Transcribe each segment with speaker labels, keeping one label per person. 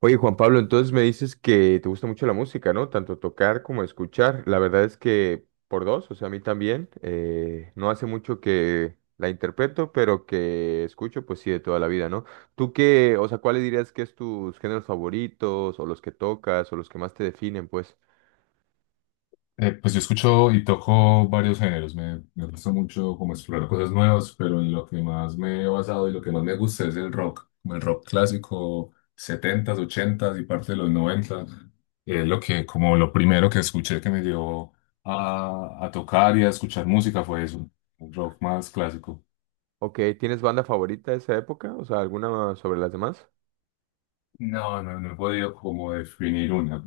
Speaker 1: Oye, Juan Pablo, entonces me dices que te gusta mucho la música, ¿no? Tanto tocar como escuchar. La verdad es que por dos, o sea, a mí también. No hace mucho que la interpreto, pero que escucho, pues sí, de toda la vida, ¿no? ¿Tú qué, o sea, cuáles dirías que es tus géneros favoritos, o los que tocas, o los que más te definen, pues?
Speaker 2: Pues yo escucho y toco varios géneros. Me gusta mucho como explorar cosas nuevas, pero en lo que más me he basado y lo que más me gusta es el rock, como el rock clásico, setentas, ochentas y parte de los noventa. Es lo que, como lo primero que escuché que me llevó a tocar y a escuchar música fue eso, un rock más clásico.
Speaker 1: Ok, ¿tienes banda favorita de esa época? O sea, ¿alguna sobre las demás?
Speaker 2: No, no, no he podido como definir una.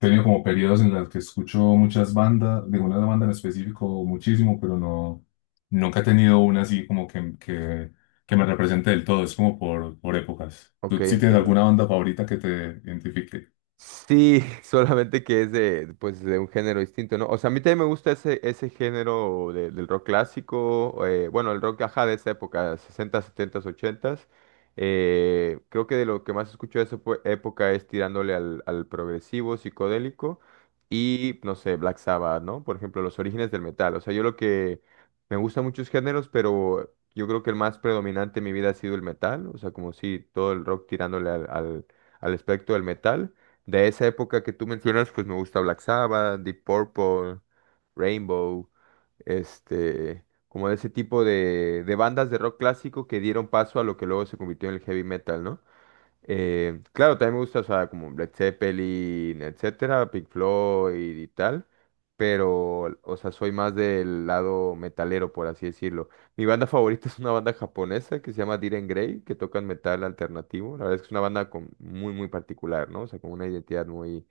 Speaker 2: He tenido como periodos en los que escucho muchas bandas, de una banda en específico muchísimo, pero no, nunca he tenido una así como que me represente del todo. Es como por épocas.
Speaker 1: Ok,
Speaker 2: ¿Tú sí tienes
Speaker 1: entiendo.
Speaker 2: alguna banda favorita que te identifique?
Speaker 1: Sí, solamente que es de, pues, de un género distinto, ¿no? O sea, a mí también me gusta ese género del rock clásico, bueno, el rock, ajá, de esa época, 60, 70, 80. Creo que de lo que más escucho de esa época es tirándole al progresivo, psicodélico y, no sé, Black Sabbath, ¿no? Por ejemplo, los orígenes del metal. O sea, yo lo que me gustan muchos géneros, pero yo creo que el más predominante en mi vida ha sido el metal. O sea, como si todo el rock tirándole al espectro del metal. De esa época que tú mencionas, pues me gusta Black Sabbath, Deep Purple, Rainbow, como de ese tipo de bandas de rock clásico que dieron paso a lo que luego se convirtió en el heavy metal, ¿no? Claro, también me gusta, o sea, como Led Zeppelin, etcétera, Pink Floyd y tal, pero, o sea, soy más del lado metalero, por así decirlo. Mi banda favorita es una banda japonesa que se llama Diren Grey, que tocan metal alternativo. La verdad es que es una banda con, muy, muy particular, ¿no? O sea, con una identidad muy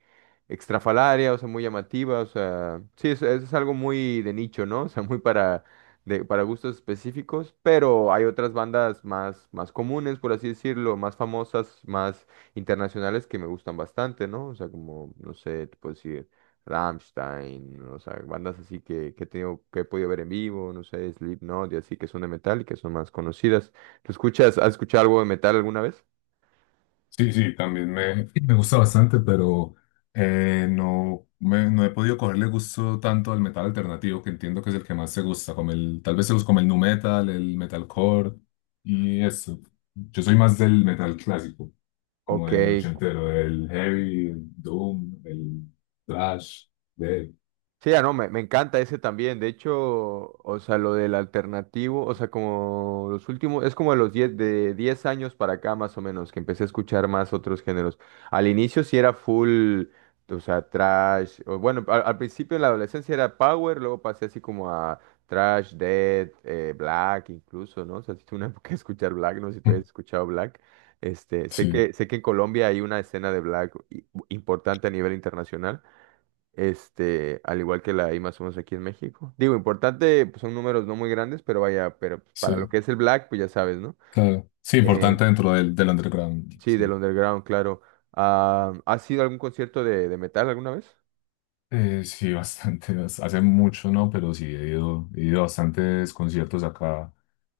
Speaker 1: extrafalaria, o sea, muy llamativa, o sea, sí, es, algo muy de nicho, ¿no? O sea, muy para para gustos específicos, pero hay otras bandas más comunes, por así decirlo, más famosas, más internacionales que me gustan bastante, ¿no? O sea, como, no sé, te puedo decir Rammstein, o sea, bandas así que he tenido, que he podido ver en vivo, no sé, Slipknot y así, que son de metal y que son más conocidas. ¿Tú escuchas, has escuchado algo de metal alguna vez?
Speaker 2: Sí, sí, también me gusta bastante, pero no, no he podido cogerle gusto tanto al metal alternativo, que entiendo que es el que más se gusta, como el, tal vez se los como el nu metal, el metalcore y eso. Yo soy más del metal clásico, como
Speaker 1: Ok,
Speaker 2: el ochentero, el heavy, el doom, el thrash, de...
Speaker 1: sí, ah, no, me encanta ese también. De hecho, o sea, lo del alternativo, o sea, como los últimos, es como de los diez años para acá más o menos, que empecé a escuchar más otros géneros. Al inicio sí era full, o sea, trash, o bueno, al principio en la adolescencia era power, luego pasé así como a trash, dead, black incluso, ¿no? O sea, sí tuve una época de escuchar black, no sé si tú has escuchado black. Este, sé
Speaker 2: Sí,
Speaker 1: que, sé que en Colombia hay una escena de black importante a nivel internacional. Al igual que la I más unos aquí en México. Digo, importante, pues son números no muy grandes, pero vaya, pero pues, para lo
Speaker 2: sí,
Speaker 1: que es el Black, pues ya sabes, ¿no?
Speaker 2: claro. Sí,
Speaker 1: Eh,
Speaker 2: importante dentro del underground.
Speaker 1: sí, del
Speaker 2: Sí.
Speaker 1: underground, claro. Ah, ¿has ido a algún concierto de metal alguna vez?
Speaker 2: Sí, bastante. Hace mucho, ¿no? Pero sí, he ido a bastantes conciertos acá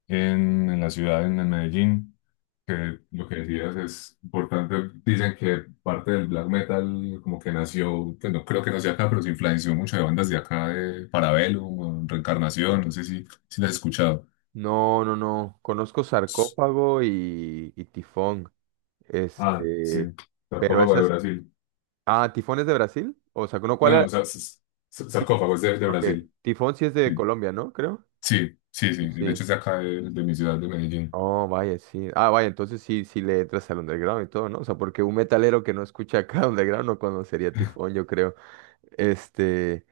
Speaker 2: en la ciudad, en Medellín, que lo que decías es importante. Dicen que parte del black metal como que nació, pues no creo que nació acá, pero se influenció mucho de bandas de acá, de Parabellum, Reencarnación, no sé si las has escuchado.
Speaker 1: No, no, no. Conozco
Speaker 2: S-
Speaker 1: Sarcófago y Tifón.
Speaker 2: Ah, sí,
Speaker 1: Este, pero
Speaker 2: Sarcófago de
Speaker 1: esas.
Speaker 2: Brasil.
Speaker 1: Ah, ¿Tifón es de Brasil? O sea, ¿no cuál
Speaker 2: No, no,
Speaker 1: era? Ti-
Speaker 2: Sarcófago es de
Speaker 1: Ok,
Speaker 2: Brasil.
Speaker 1: Tifón sí es de
Speaker 2: Sí,
Speaker 1: Colombia, ¿no? Creo.
Speaker 2: sí, de
Speaker 1: Sí.
Speaker 2: hecho es de acá, de mi ciudad, de Medellín.
Speaker 1: Oh, vaya, sí. Ah, vaya, entonces sí le entras al underground y todo, ¿no? O sea, porque un metalero que no escucha acá underground no conocería Tifón, yo creo. Este.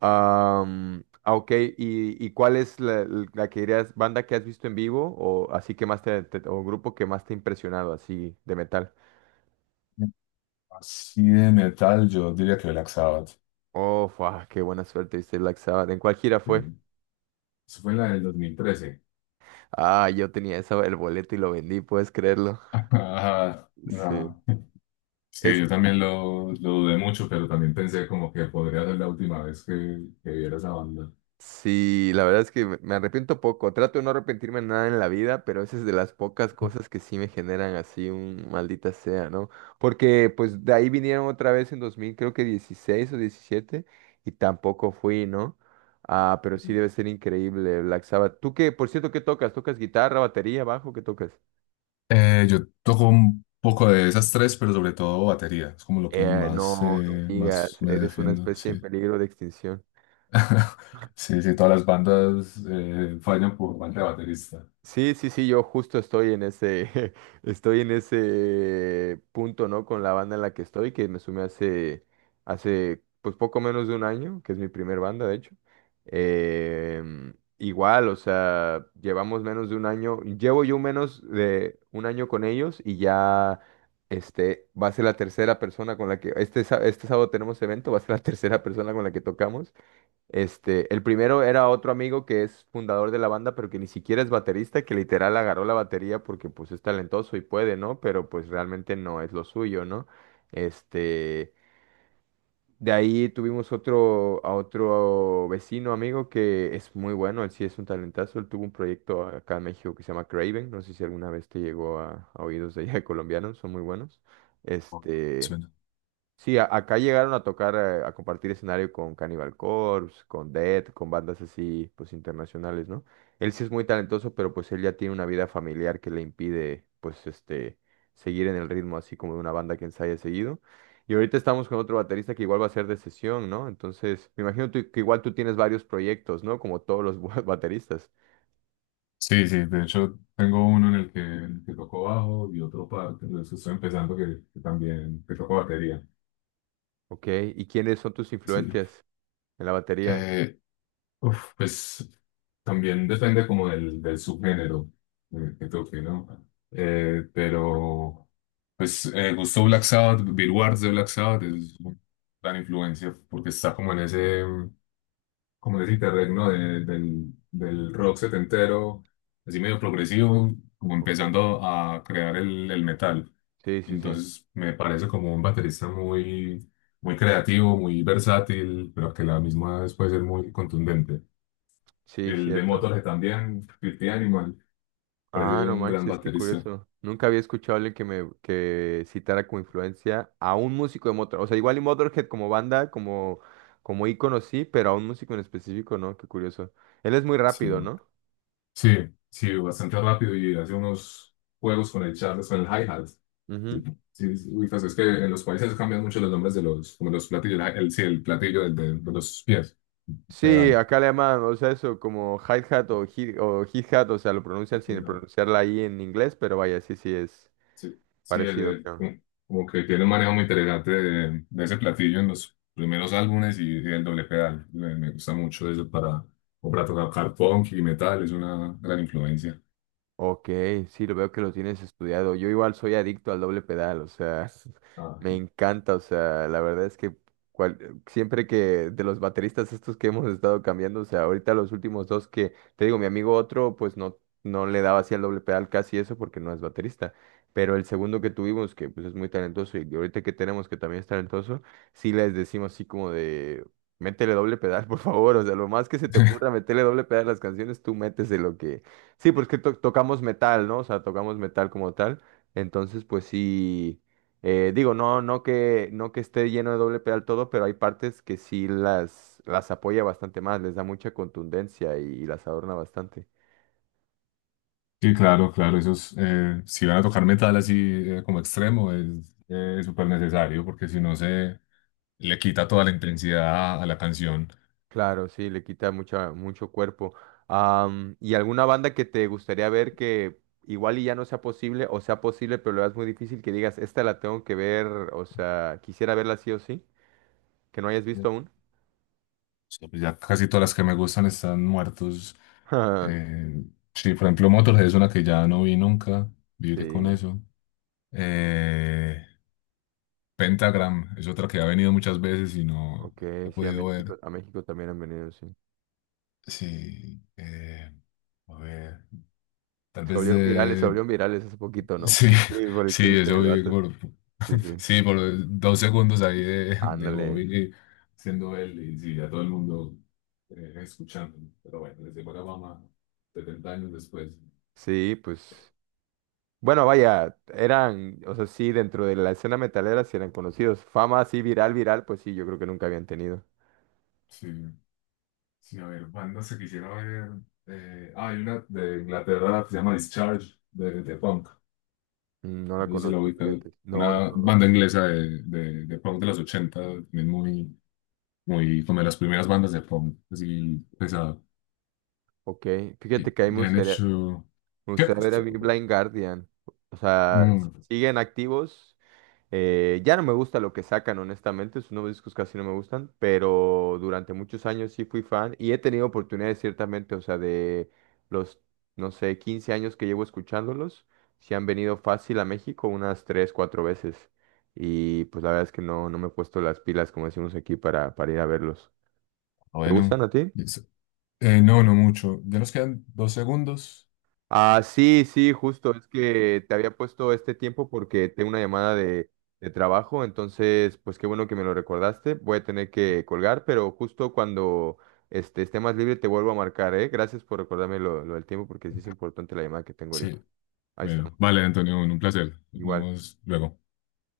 Speaker 1: Ok, ¿y cuál es la que dirías, banda que has visto en vivo o así que más o grupo que más te ha impresionado así de metal?
Speaker 2: Así de metal, yo diría que Black Sabbath.
Speaker 1: Oh, fua, qué buena suerte, viste Black Sabbath. ¿En cuál gira
Speaker 2: Sí.
Speaker 1: fue?
Speaker 2: Eso fue la del 2013.
Speaker 1: Ah, yo tenía esa, el boleto y lo vendí, ¿puedes creerlo?
Speaker 2: Ajá,
Speaker 1: Sí.
Speaker 2: no. Sí,
Speaker 1: Es
Speaker 2: yo también lo dudé mucho, pero también pensé como que podría ser la última vez que viera esa banda.
Speaker 1: Sí, la verdad es que me arrepiento poco. Trato de no arrepentirme de nada en la vida, pero esa es de las pocas cosas que sí me generan así un maldita sea, ¿no? Porque pues de ahí vinieron otra vez en 2000, creo que 16 o 17, y tampoco fui, ¿no? Ah, pero sí debe ser increíble Black Sabbath. ¿Tú qué, por cierto, qué tocas? ¿Tocas guitarra, batería, bajo? ¿Qué tocas?
Speaker 2: Yo toco un poco de esas tres, pero sobre todo batería. Es como lo que
Speaker 1: No,
Speaker 2: más,
Speaker 1: no digas,
Speaker 2: más me
Speaker 1: eres una
Speaker 2: defiendo,
Speaker 1: especie en
Speaker 2: sí.
Speaker 1: peligro de extinción.
Speaker 2: Sí, sí, todas las bandas fallan por falta de baterista.
Speaker 1: Sí, sí, sí, yo justo estoy en ese, estoy en ese punto, ¿no? Con la banda en la que estoy, que me sumé hace, pues poco menos de un año, que es mi primer banda, de hecho. Em, igual, o sea, llevamos menos de un año, llevo yo menos de un año con ellos y ya, va a ser la tercera persona con la que, este sábado tenemos evento, va a ser la tercera persona con la que tocamos. El primero era otro amigo que es fundador de la banda, pero que ni siquiera es baterista, que literal agarró la batería porque pues es talentoso y puede, ¿no? Pero pues realmente no es lo suyo, ¿no? Este, de ahí tuvimos a otro vecino amigo que es muy bueno, él sí es un talentazo, él tuvo un proyecto acá en México que se llama Craven, no sé si alguna vez te llegó a oídos de allá de colombianos, son muy buenos. Este, Sí acá llegaron a tocar, a compartir escenario con Cannibal Corpse, con Death, con bandas así, pues internacionales, ¿no? Él sí es muy talentoso, pero pues él ya tiene una vida familiar que le impide, pues, seguir en el ritmo así como de una banda que ensaya seguido. Y ahorita estamos con otro baterista que igual va a ser de sesión, ¿no? Entonces, me imagino que igual tú tienes varios proyectos, ¿no? Como todos los bateristas.
Speaker 2: Sí, sí, de hecho tengo uno en el que toco bajo y otro para, que estoy empezando que también que toco batería.
Speaker 1: Ok, ¿y quiénes son tus
Speaker 2: Sí.
Speaker 1: influencias en la batería?
Speaker 2: Eh, pues también depende como del subgénero que toque, ¿no? Eh, pero gustó Black Sabbath, Bill Ward de Black Sabbath es una gran influencia porque está como en ese, como decirte, regno del rock setentero, así medio progresivo, como
Speaker 1: Ok,
Speaker 2: empezando a crear el metal.
Speaker 1: sí, sí, sí,
Speaker 2: Entonces me parece como un baterista muy, muy creativo, muy versátil, pero que a la misma vez puede ser muy contundente.
Speaker 1: sí,
Speaker 2: El de
Speaker 1: cierto.
Speaker 2: Motorhead también, Filthy Animal, parece
Speaker 1: Ah, no
Speaker 2: un gran
Speaker 1: manches, qué
Speaker 2: baterista.
Speaker 1: curioso. Nunca había escuchado a alguien que citara como influencia a un músico de Motorhead. O sea, igual y Motorhead como banda, como ícono sí, pero a un músico en específico, ¿no? Qué curioso. Él es muy
Speaker 2: Sí,
Speaker 1: rápido, ¿no?
Speaker 2: sí, sí, bastante rápido y hace unos juegos con el Charles, con el hi-hat. Sí,
Speaker 1: Ujú.
Speaker 2: sí, pues es que en los países cambian mucho los nombres de los, como los platillos, el platillo de los pies,
Speaker 1: Sí,
Speaker 2: pedal,
Speaker 1: acá le llaman, o sea, eso como hi-hat o hi-hat, o sea, lo pronuncian sin
Speaker 2: pedal,
Speaker 1: pronunciarla ahí en inglés, pero vaya, sí, sí es
Speaker 2: sí, sí,
Speaker 1: parecido.
Speaker 2: como que tiene un manejo muy interesante de ese platillo en los primeros álbumes y el doble pedal, me gusta mucho eso para, como para tocar punk y metal, es una gran influencia.
Speaker 1: Ok, sí, lo veo que lo tienes estudiado. Yo igual soy adicto al doble pedal, o sea,
Speaker 2: Ah.
Speaker 1: me encanta, o sea, la verdad es que siempre que de los bateristas estos que hemos estado cambiando, o sea, ahorita los últimos dos que, te digo, mi amigo otro, pues no, no le daba así al doble pedal casi eso porque no es baterista, pero el segundo que tuvimos, que pues es muy talentoso y ahorita que tenemos que también es talentoso, sí les decimos así como de... Métele doble pedal, por favor. O sea, lo más que se te ocurra, métele doble pedal a las canciones, tú métese lo que... Sí, pues que tocamos metal, ¿no? O sea, tocamos metal como tal. Entonces, pues sí, digo, no, no que esté lleno de doble pedal todo, pero hay partes que sí las apoya bastante más, les da mucha contundencia y las adorna bastante.
Speaker 2: Sí, claro, claro, esos, si van a tocar metal así como extremo, es súper necesario porque si no se le quita toda la intensidad a la canción.
Speaker 1: Claro, sí, le quita mucho cuerpo. ¿Y alguna banda que te gustaría ver que igual y ya no sea posible, o sea posible, pero lo veas muy difícil que digas, esta la tengo que ver, o sea, quisiera verla sí o sí, que no hayas visto aún?
Speaker 2: Sí, pues ya casi todas las que me gustan están muertos. Eh, sí, por ejemplo, Motorhead es una que ya no vi nunca, viviré con
Speaker 1: Sí.
Speaker 2: eso. Eh, Pentagram es otra que ha venido muchas veces y no
Speaker 1: Ok,
Speaker 2: la he
Speaker 1: sí, a
Speaker 2: podido
Speaker 1: México,
Speaker 2: ver.
Speaker 1: a México también han venido, sí.
Speaker 2: Sí, a ver, tal
Speaker 1: Se
Speaker 2: vez
Speaker 1: volvieron virales, se
Speaker 2: de
Speaker 1: volvieron virales hace poquito, ¿no?
Speaker 2: sí,
Speaker 1: Por el clip, por el
Speaker 2: sí,
Speaker 1: clip
Speaker 2: eso
Speaker 1: del
Speaker 2: vi
Speaker 1: vato.
Speaker 2: por,
Speaker 1: Sí, sí.
Speaker 2: sí, por dos segundos ahí de
Speaker 1: Ándale.
Speaker 2: Bobby siendo él y sí, a todo el mundo escuchando. Pero bueno, les llegó la fama 70 años después.
Speaker 1: Sí, pues. Bueno, vaya, eran, o sea, sí, dentro de la escena metalera sí eran conocidos. Fama así viral, viral, pues sí, yo creo que nunca habían tenido.
Speaker 2: Sí, sí, a ver, bandas que quisiera ver. Hay una de Inglaterra que se llama Discharge, de punk.
Speaker 1: No la
Speaker 2: No sé si la
Speaker 1: conozco,
Speaker 2: ubicas.
Speaker 1: fíjate. No, no,
Speaker 2: Una
Speaker 1: no.
Speaker 2: banda inglesa de punk de los 80, también muy, muy como de las primeras bandas de punk, así pesado.
Speaker 1: Ok, fíjate que ahí me
Speaker 2: Y han
Speaker 1: gustaría,
Speaker 2: hecho...
Speaker 1: me
Speaker 2: ¿Qué?
Speaker 1: gustaría ver a Blind Guardian. O sea,
Speaker 2: Mm,
Speaker 1: ¿siguen activos? Ya no me gusta lo que sacan, honestamente, sus nuevos discos casi no me gustan, pero durante muchos años sí fui fan y he tenido oportunidades ciertamente, o sea, de los, no sé, 15 años que llevo escuchándolos, sí han venido fácil a México unas 3 4 veces y pues la verdad es que no, no me he puesto las pilas, como decimos aquí, para ir a verlos. ¿Te
Speaker 2: bueno.
Speaker 1: gustan a ti?
Speaker 2: Eso. No, no mucho. Ya nos quedan dos segundos.
Speaker 1: Ah, sí, sí, justo, es que te había puesto este tiempo porque tengo una llamada de trabajo, entonces, pues qué bueno que me lo recordaste, voy a tener que colgar, pero justo cuando esté más libre te vuelvo a marcar, ¿eh? Gracias por recordarme lo del tiempo porque sí es importante la llamada que tengo ahorita.
Speaker 2: Sí,
Speaker 1: Ahí
Speaker 2: bueno.
Speaker 1: estamos,
Speaker 2: Vale, Antonio, un placer. Nos
Speaker 1: igual.
Speaker 2: vemos luego.